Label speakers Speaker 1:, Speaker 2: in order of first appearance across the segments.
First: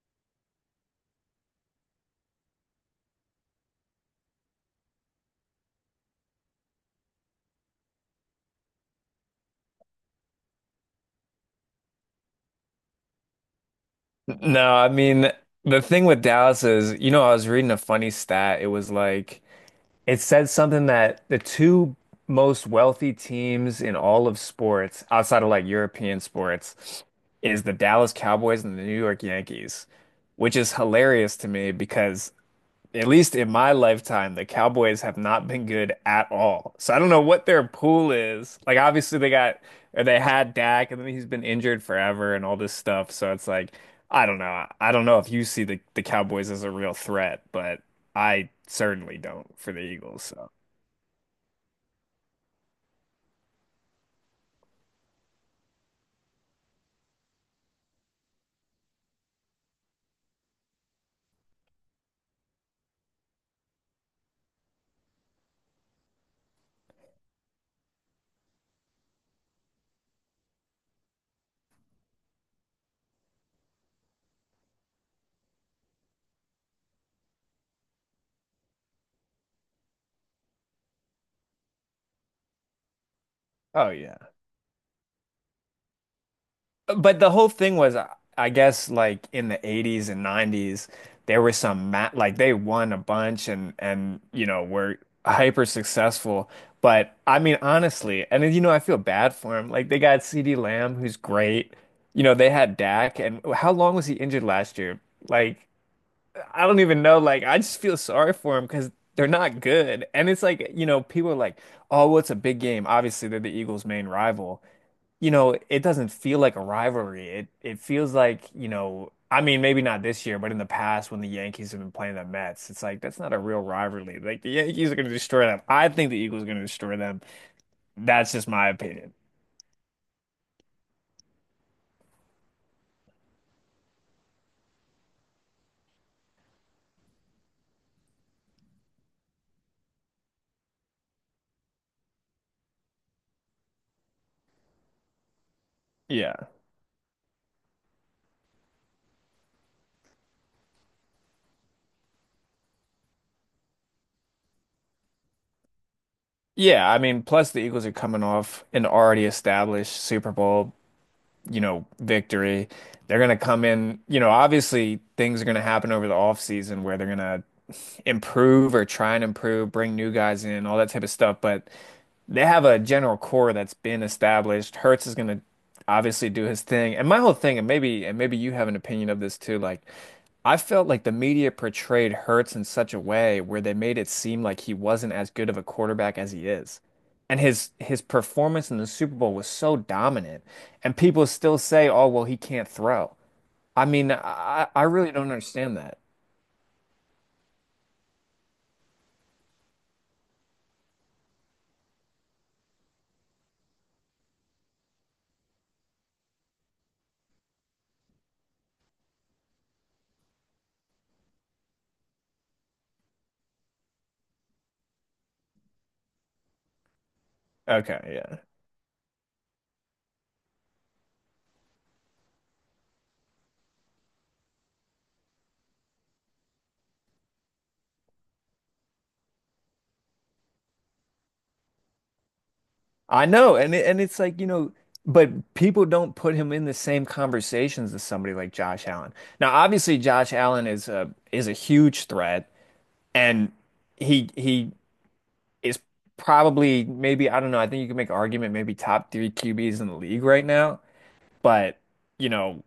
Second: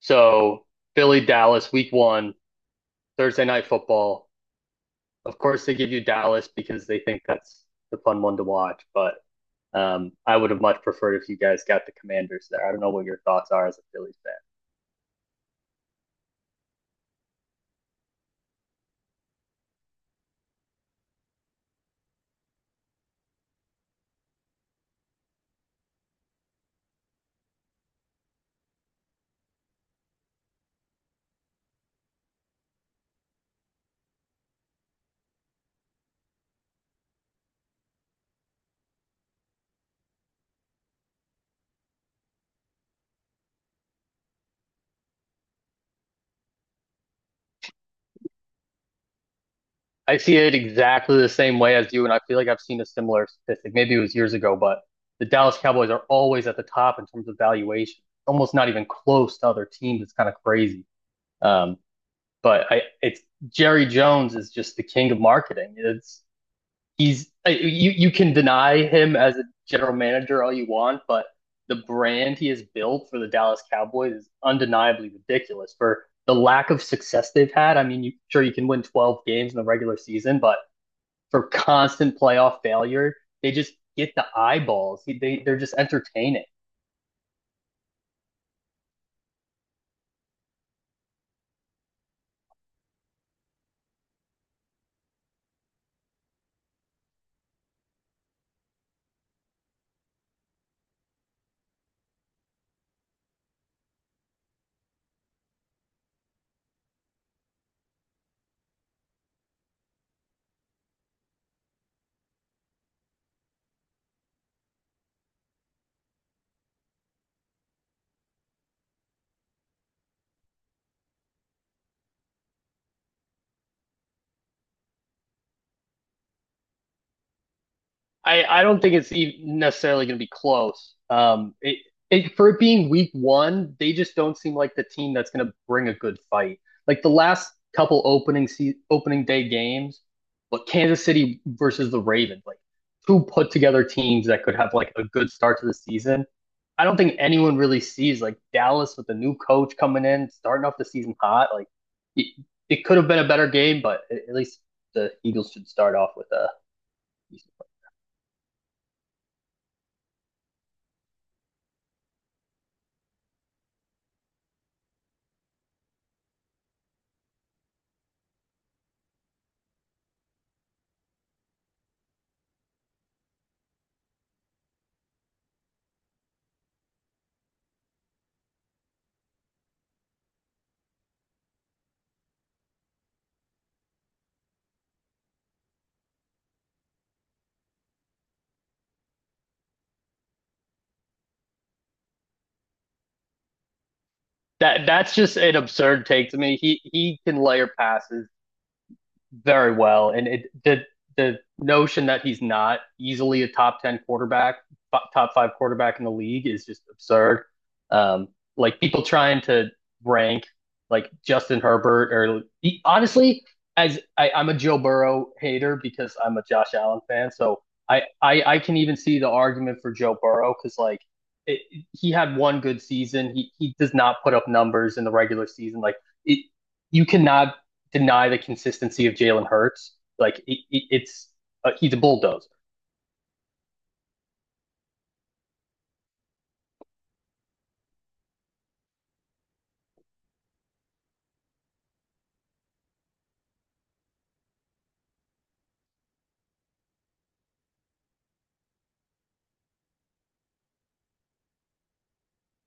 Speaker 1: So Philly, Dallas, week one, Thursday night football. Of course, they give you Dallas because they think that's the fun one to watch. But I would have much preferred if you guys got the Commanders there. I don't know what your thoughts are as a Phillies fan.
Speaker 2: No, I mean, the thing with Dallas is, I was reading a funny stat. It was like, it said something that the two most wealthy teams in all of sports, outside of like European sports, is the Dallas Cowboys and the New York Yankees, which is hilarious to me because at least in my lifetime, the Cowboys have not been good at all. So I don't know what their pool is. Like obviously they got or they had Dak and then he's been injured forever and all this stuff. So it's like I don't know. I don't know if you see the Cowboys as a real threat, but I certainly don't for the
Speaker 1: I
Speaker 2: Eagles.
Speaker 1: see
Speaker 2: So,
Speaker 1: it exactly the same way as you, and I feel like I've seen a similar statistic. Maybe it was years ago, but the Dallas Cowboys are always at the top in terms of valuation, almost not even close to other teams. It's kind of crazy. Um, but I, it's Jerry Jones is just the king of marketing. It's he's You can deny him as a general manager all you want, but the brand he has built for the Dallas Cowboys is undeniably ridiculous for the lack of success they've had. I mean, you, sure you can win 12 games in the regular season, but for constant playoff failure, they just
Speaker 2: oh
Speaker 1: get
Speaker 2: yeah.
Speaker 1: the eyeballs. They're just entertaining.
Speaker 2: But the whole thing was, I guess, like in the 80s and 90s, there were some ma like they won a bunch and were hyper successful. But I mean, honestly, and then, I feel bad for him. Like they got CeeDee Lamb, who's great. You know, they had Dak, and how long was he injured last year? Like I don't even know. Like I just feel sorry for him because they're not good. And it's like people are like, oh, well, it's a big game. Obviously, they're the Eagles' main rival. It doesn't feel like a rivalry. It feels like, I mean, maybe not this year, but in the past when the Yankees have been playing the Mets, it's like that's not a real rivalry. Like the Yankees are going to destroy them. I think the Eagles are going to destroy them. That's just
Speaker 1: I
Speaker 2: my
Speaker 1: don't think it's
Speaker 2: opinion.
Speaker 1: even necessarily going to be close. For it being week one, they just don't seem like the team that's going to bring a good fight. Like the last couple opening se- opening day games, but Kansas City versus the Ravens, like two put together teams that could have like a good start to the season.
Speaker 2: Yeah.
Speaker 1: I don't think anyone really sees like Dallas with the new coach coming in, starting off the season hot. It, it could have been a better game, but at least the Eagles should start off with a
Speaker 2: Yeah, I mean, plus
Speaker 1: decent.
Speaker 2: the Eagles are coming off an already established Super Bowl victory. They're going to come in, obviously things are going to happen over the offseason where they're going to improve or try and improve, bring new guys in, all that type of stuff, but they have a general core that's been established. Hertz is going to obviously do his thing. And my whole thing, and maybe you have an opinion of this too, like I felt like the media portrayed Hertz in such a way where they made it seem like he wasn't as good of a quarterback as he is. And his performance in the Super Bowl was so dominant, and people still say, "Oh, well, he can't throw." I mean, I
Speaker 1: That
Speaker 2: really
Speaker 1: that's
Speaker 2: don't
Speaker 1: just an
Speaker 2: understand that.
Speaker 1: absurd take to me. He can layer passes very well. And it the notion that he's not easily a top ten quarterback, top five quarterback in the league is just absurd. Um, like people trying to rank like Justin Herbert honestly, as I'm a Joe Burrow hater because I'm a Josh Allen fan, so I
Speaker 2: Okay,
Speaker 1: I, I can even see the argument for Joe Burrow because It, he had one good season. He does not put up numbers in the regular season. It, you cannot deny the consistency of Jalen Hurts. Like it, it's He's a bulldozer.
Speaker 2: I know, and it's like, but people don't put him in the same conversations as somebody like Josh Allen. Now, obviously, Josh Allen is a huge threat, and he is probably maybe I don't know. I think you can make argument maybe top three QBs in the league right now. But, you know,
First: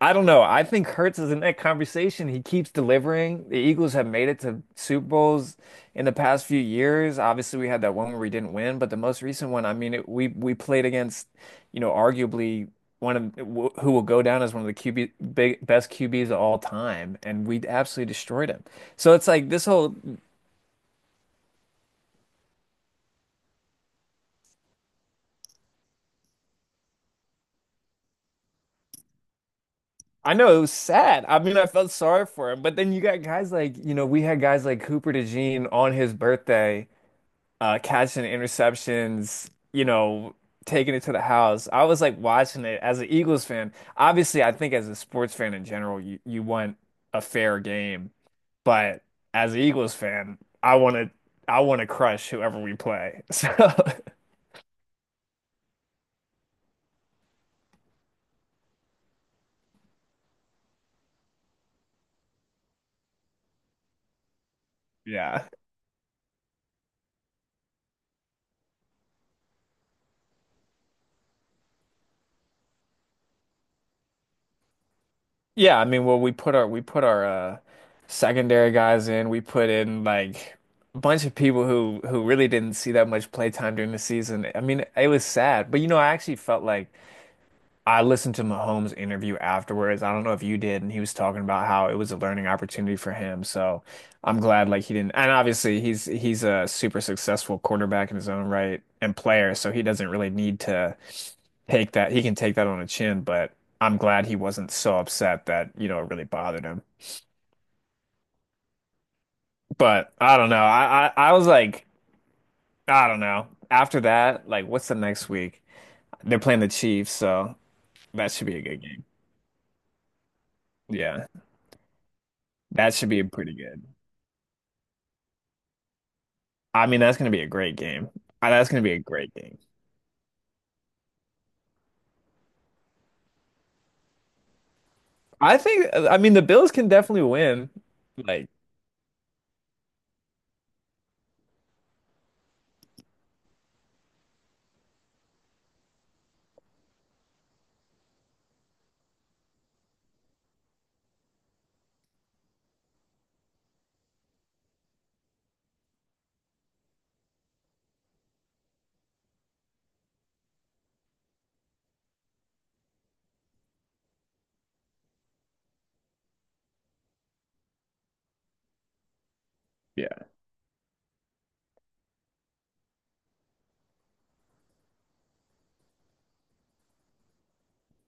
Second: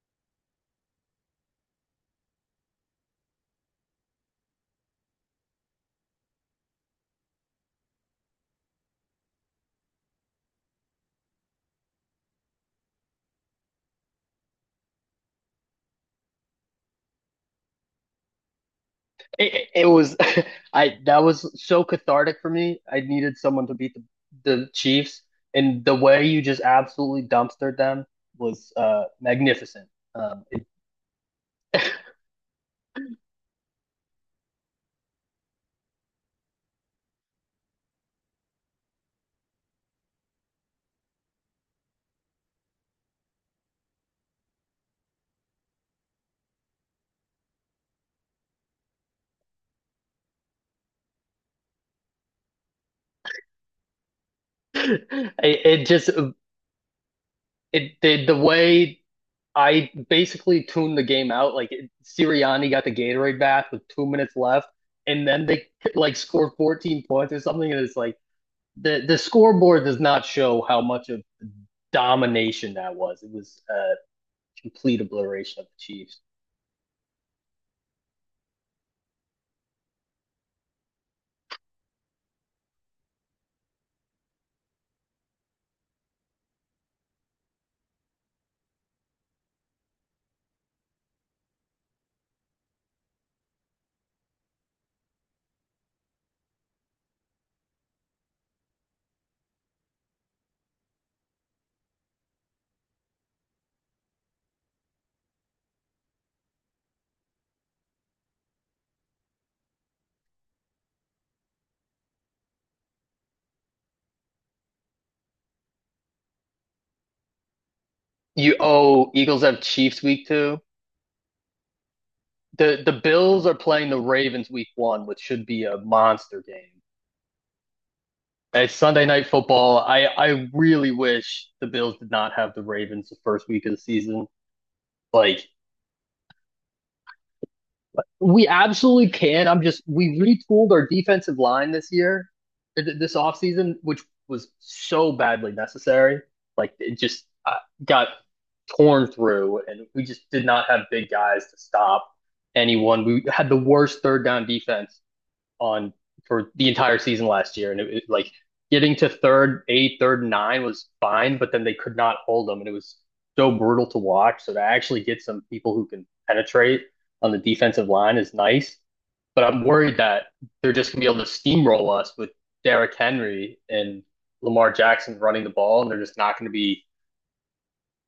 Speaker 2: I don't know. I think Hurts is in that conversation. He keeps delivering. The Eagles have made it to Super Bowls in the past few years. Obviously, we had that one where we didn't win, but the most recent one, I mean, it, we played against, arguably one of who will go down as one of the best QBs of all time, and we absolutely destroyed him. So it's like this
Speaker 1: It
Speaker 2: whole.
Speaker 1: was I that was so cathartic for me. I needed someone to beat the Chiefs, and the way you just absolutely dumpstered them was magnificent.
Speaker 2: I
Speaker 1: Um,
Speaker 2: know it
Speaker 1: it,
Speaker 2: was sad. I mean, I felt sorry for him, but then you got guys like, we had guys like Cooper DeJean on his birthday, catching interceptions, taking it to the house. I was like watching it as an Eagles fan. Obviously, I think as a sports fan in general, you want a fair game, but as an Eagles fan, I want to crush whoever we play. So,
Speaker 1: it, it just it the way I basically tuned the game out. Sirianni got the Gatorade bath with 2 minutes left, and
Speaker 2: yeah.
Speaker 1: then they like scored 14 points or something, and it's like the scoreboard does not show how much of domination that was. It was a complete obliteration of the
Speaker 2: Yeah, I mean, well,
Speaker 1: Chiefs.
Speaker 2: we put our secondary guys in. We put in like a bunch of people who really didn't see that much play time during the season. I mean, it was sad, but I actually felt like I listened to Mahomes' interview afterwards. I don't know if you did, and he was talking about how it was a learning opportunity for him. So I'm glad like he didn't. And obviously he's a super successful quarterback in his own right and player, so he doesn't really need to take that. He can take that on the chin, but I'm glad he wasn't so upset that, it really bothered him. But I don't know. I was like, I don't know. After that, like what's the next week? They're playing the Chiefs, so that should be a good game.
Speaker 1: Eagles have Chiefs week two.
Speaker 2: Yeah.
Speaker 1: The
Speaker 2: That should be
Speaker 1: Bills are
Speaker 2: pretty good.
Speaker 1: playing the Ravens week one, which should be a monster game.
Speaker 2: I mean, that's going to be a great game. That's
Speaker 1: It's
Speaker 2: going to be a
Speaker 1: Sunday night
Speaker 2: great game.
Speaker 1: football. I really wish the Bills did not have the Ravens the first week of the season. Like,
Speaker 2: I think, I mean, the Bills can definitely win.
Speaker 1: we
Speaker 2: Like,
Speaker 1: absolutely can. I'm just we retooled our defensive line this year, this offseason, which was so badly necessary. Like it just got torn through, and we just did not have big guys to stop anyone. We had the worst third down defense on for the entire season last year, and like getting to third eight, third nine was fine, but then they could not hold them, and it was so brutal to watch. So to actually get some people who can penetrate on the defensive line is nice, but I'm worried that
Speaker 2: yeah.
Speaker 1: they're just gonna be able to steamroll us with Derrick Henry and Lamar Jackson running the ball, and they're just not going to be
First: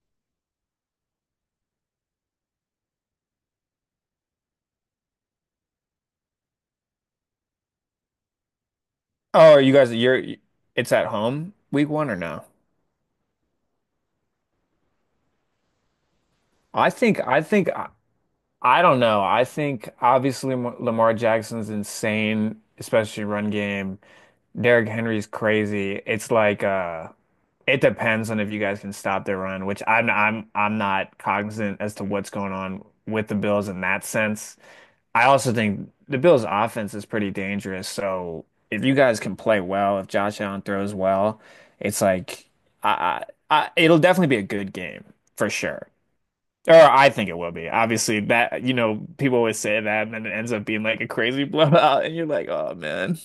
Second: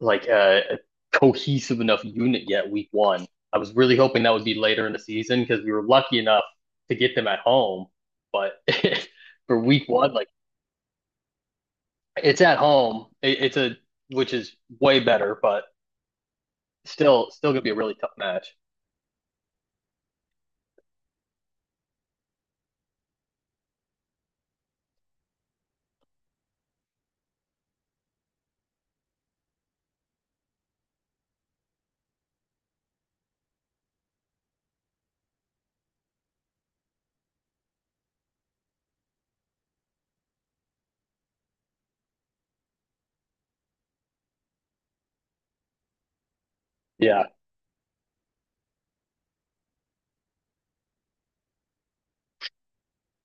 Speaker 1: like a cohesive enough unit yet week one. I was really hoping that would be later in the season because we were lucky enough to get them at home. But
Speaker 2: Oh,
Speaker 1: for
Speaker 2: are you
Speaker 1: week
Speaker 2: guys,
Speaker 1: one,
Speaker 2: you're,
Speaker 1: like
Speaker 2: it's at home week one or
Speaker 1: it's
Speaker 2: no?
Speaker 1: at home. It's a which is way better, but
Speaker 2: I think,
Speaker 1: still
Speaker 2: I
Speaker 1: still gonna
Speaker 2: think,
Speaker 1: be a
Speaker 2: I,
Speaker 1: really tough match.
Speaker 2: I don't know. I think obviously Lamar Jackson's insane, especially run game. Derrick Henry's crazy. It's like, it depends on if you guys can stop their run, which I'm not cognizant as to what's going on with the Bills in that sense. I also think the Bills' offense is pretty dangerous. So if you guys can play well, if Josh Allen throws well, it's like I it'll definitely be a good game for sure. Or I
Speaker 1: Yeah.
Speaker 2: think it will be. Obviously, that you know people always say that, and then it ends up being like a crazy blowout, and you're like, oh man.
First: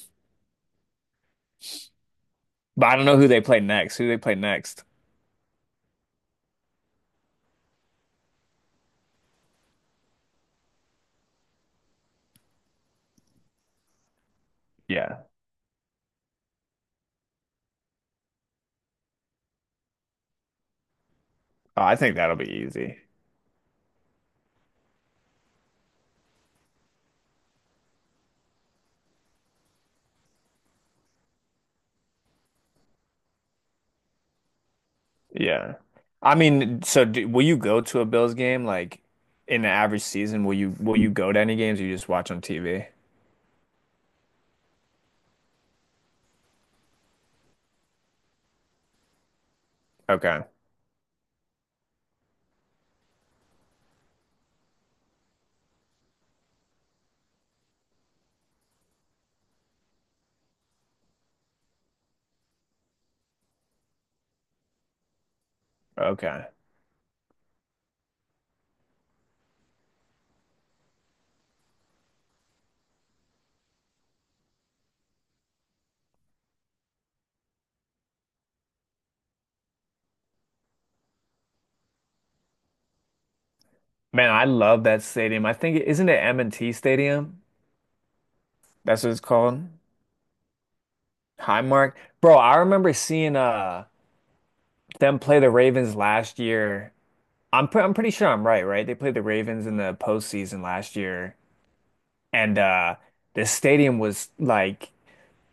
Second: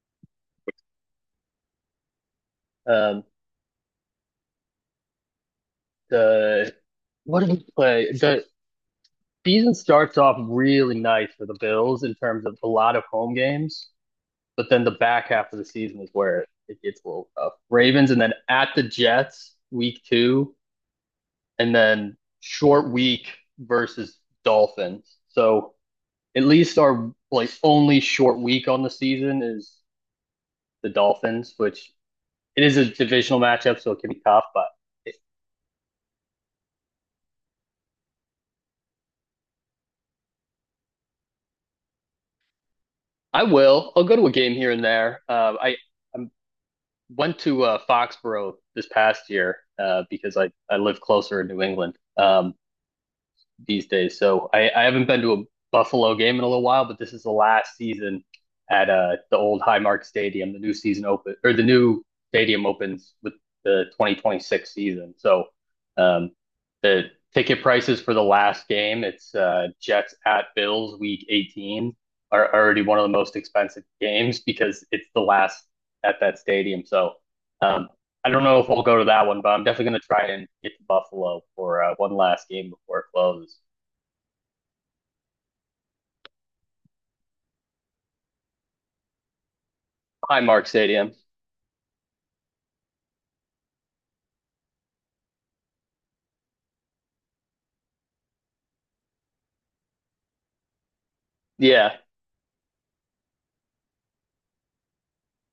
Speaker 2: But I don't know
Speaker 1: Um
Speaker 2: who they play next. Who they play next?
Speaker 1: the what did we play? The season starts off really nice for the Bills in terms of a lot of home games. But then the
Speaker 2: Yeah,
Speaker 1: back half of the season is where it gets a little tough. Ravens and then at the Jets week two, and
Speaker 2: oh, I think
Speaker 1: then
Speaker 2: that'll be
Speaker 1: short
Speaker 2: easy.
Speaker 1: week versus Dolphins. So at least our like only short week on the season is the Dolphins, which it is a divisional matchup, so it can be tough. It,
Speaker 2: Yeah. I mean, so will you go to a Bills game like in the average season? Will you go to any games or you just watch on TV?
Speaker 1: I will. I'll go to a game here and there. I went to Foxborough this past year because
Speaker 2: Okay.
Speaker 1: I live closer in New England. These days. So I haven't been to a Buffalo game in a little while, but this is the last season at the old Highmark Stadium. The new stadium opens with the 2026 season. Um,
Speaker 2: Okay.
Speaker 1: the ticket prices for the last game, it's Jets at Bills, Week 18, are already one of the most expensive games because it's the last at that stadium. So um, I don't know if we'll go to that one, but I'm definitely going to try and get to Buffalo for one last game before it closes.
Speaker 2: Man, I love that stadium. I think isn't it M&T Stadium? That's what it's called.
Speaker 1: Highmark Stadium.
Speaker 2: Highmark. Bro, I remember seeing them play the Ravens last year. I'm pretty sure I'm right, right? They played the Ravens in the postseason last year
Speaker 1: Yeah,
Speaker 2: and the stadium was like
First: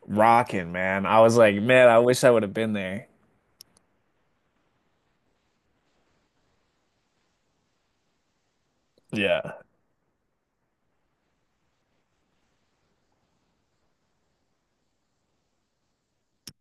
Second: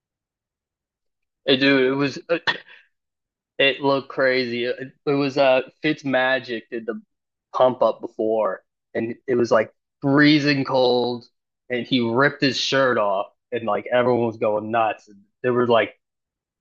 Speaker 2: rocking, man. I was like,
Speaker 1: dude,
Speaker 2: man,
Speaker 1: it
Speaker 2: I
Speaker 1: was
Speaker 2: wish I would have been there.
Speaker 1: it looked crazy. It was Fitzmagic did the pump up before, and it was
Speaker 2: Yeah.
Speaker 1: like freezing cold, and he ripped his shirt off, and like everyone was going nuts. There was like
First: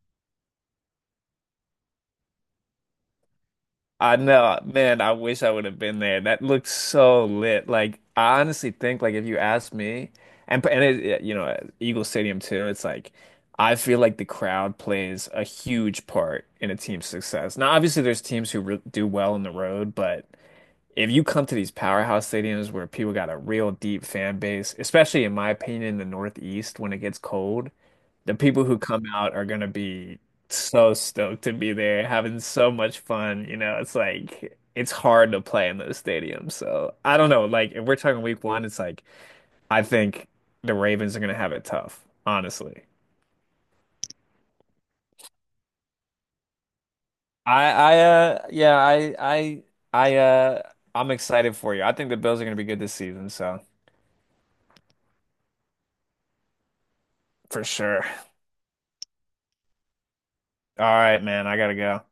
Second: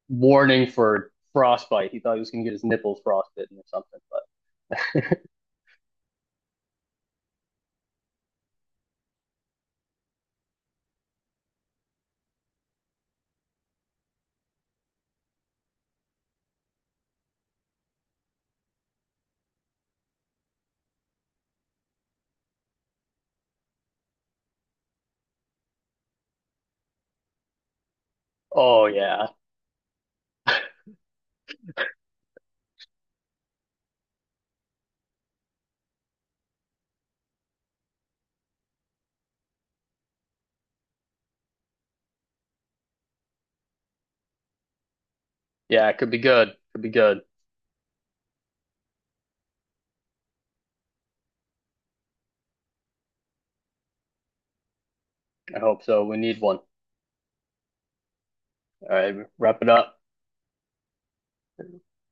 Speaker 1: warning for frostbite. He thought he was gonna get his nipples frostbitten or something.
Speaker 2: I know, man,
Speaker 1: But
Speaker 2: I wish I would have been there. That looked so lit. Like I honestly think like if you ask me and it, Eagle Stadium too, it's like I feel like the crowd plays a huge part in a team's success. Now, obviously there's teams who re do well on the road, but if you come to these powerhouse stadiums where people got a real deep fan base, especially in my opinion, in the Northeast when it gets cold, the people who
Speaker 1: oh
Speaker 2: come
Speaker 1: yeah,
Speaker 2: out are gonna be so stoked to be there, having so much fun. You know, it's like it's hard to play in those stadiums. So I don't know. Like if we're talking week one, it's like I think the Ravens are gonna have it tough, honestly.
Speaker 1: yeah, it could be good. Could be good.
Speaker 2: I yeah, I uh I'm excited for you. I think the Bills are gonna be good this season, so
Speaker 1: I hope so. We need one.
Speaker 2: for sure.
Speaker 1: All right, wrap it up.
Speaker 2: All right, man, I gotta go.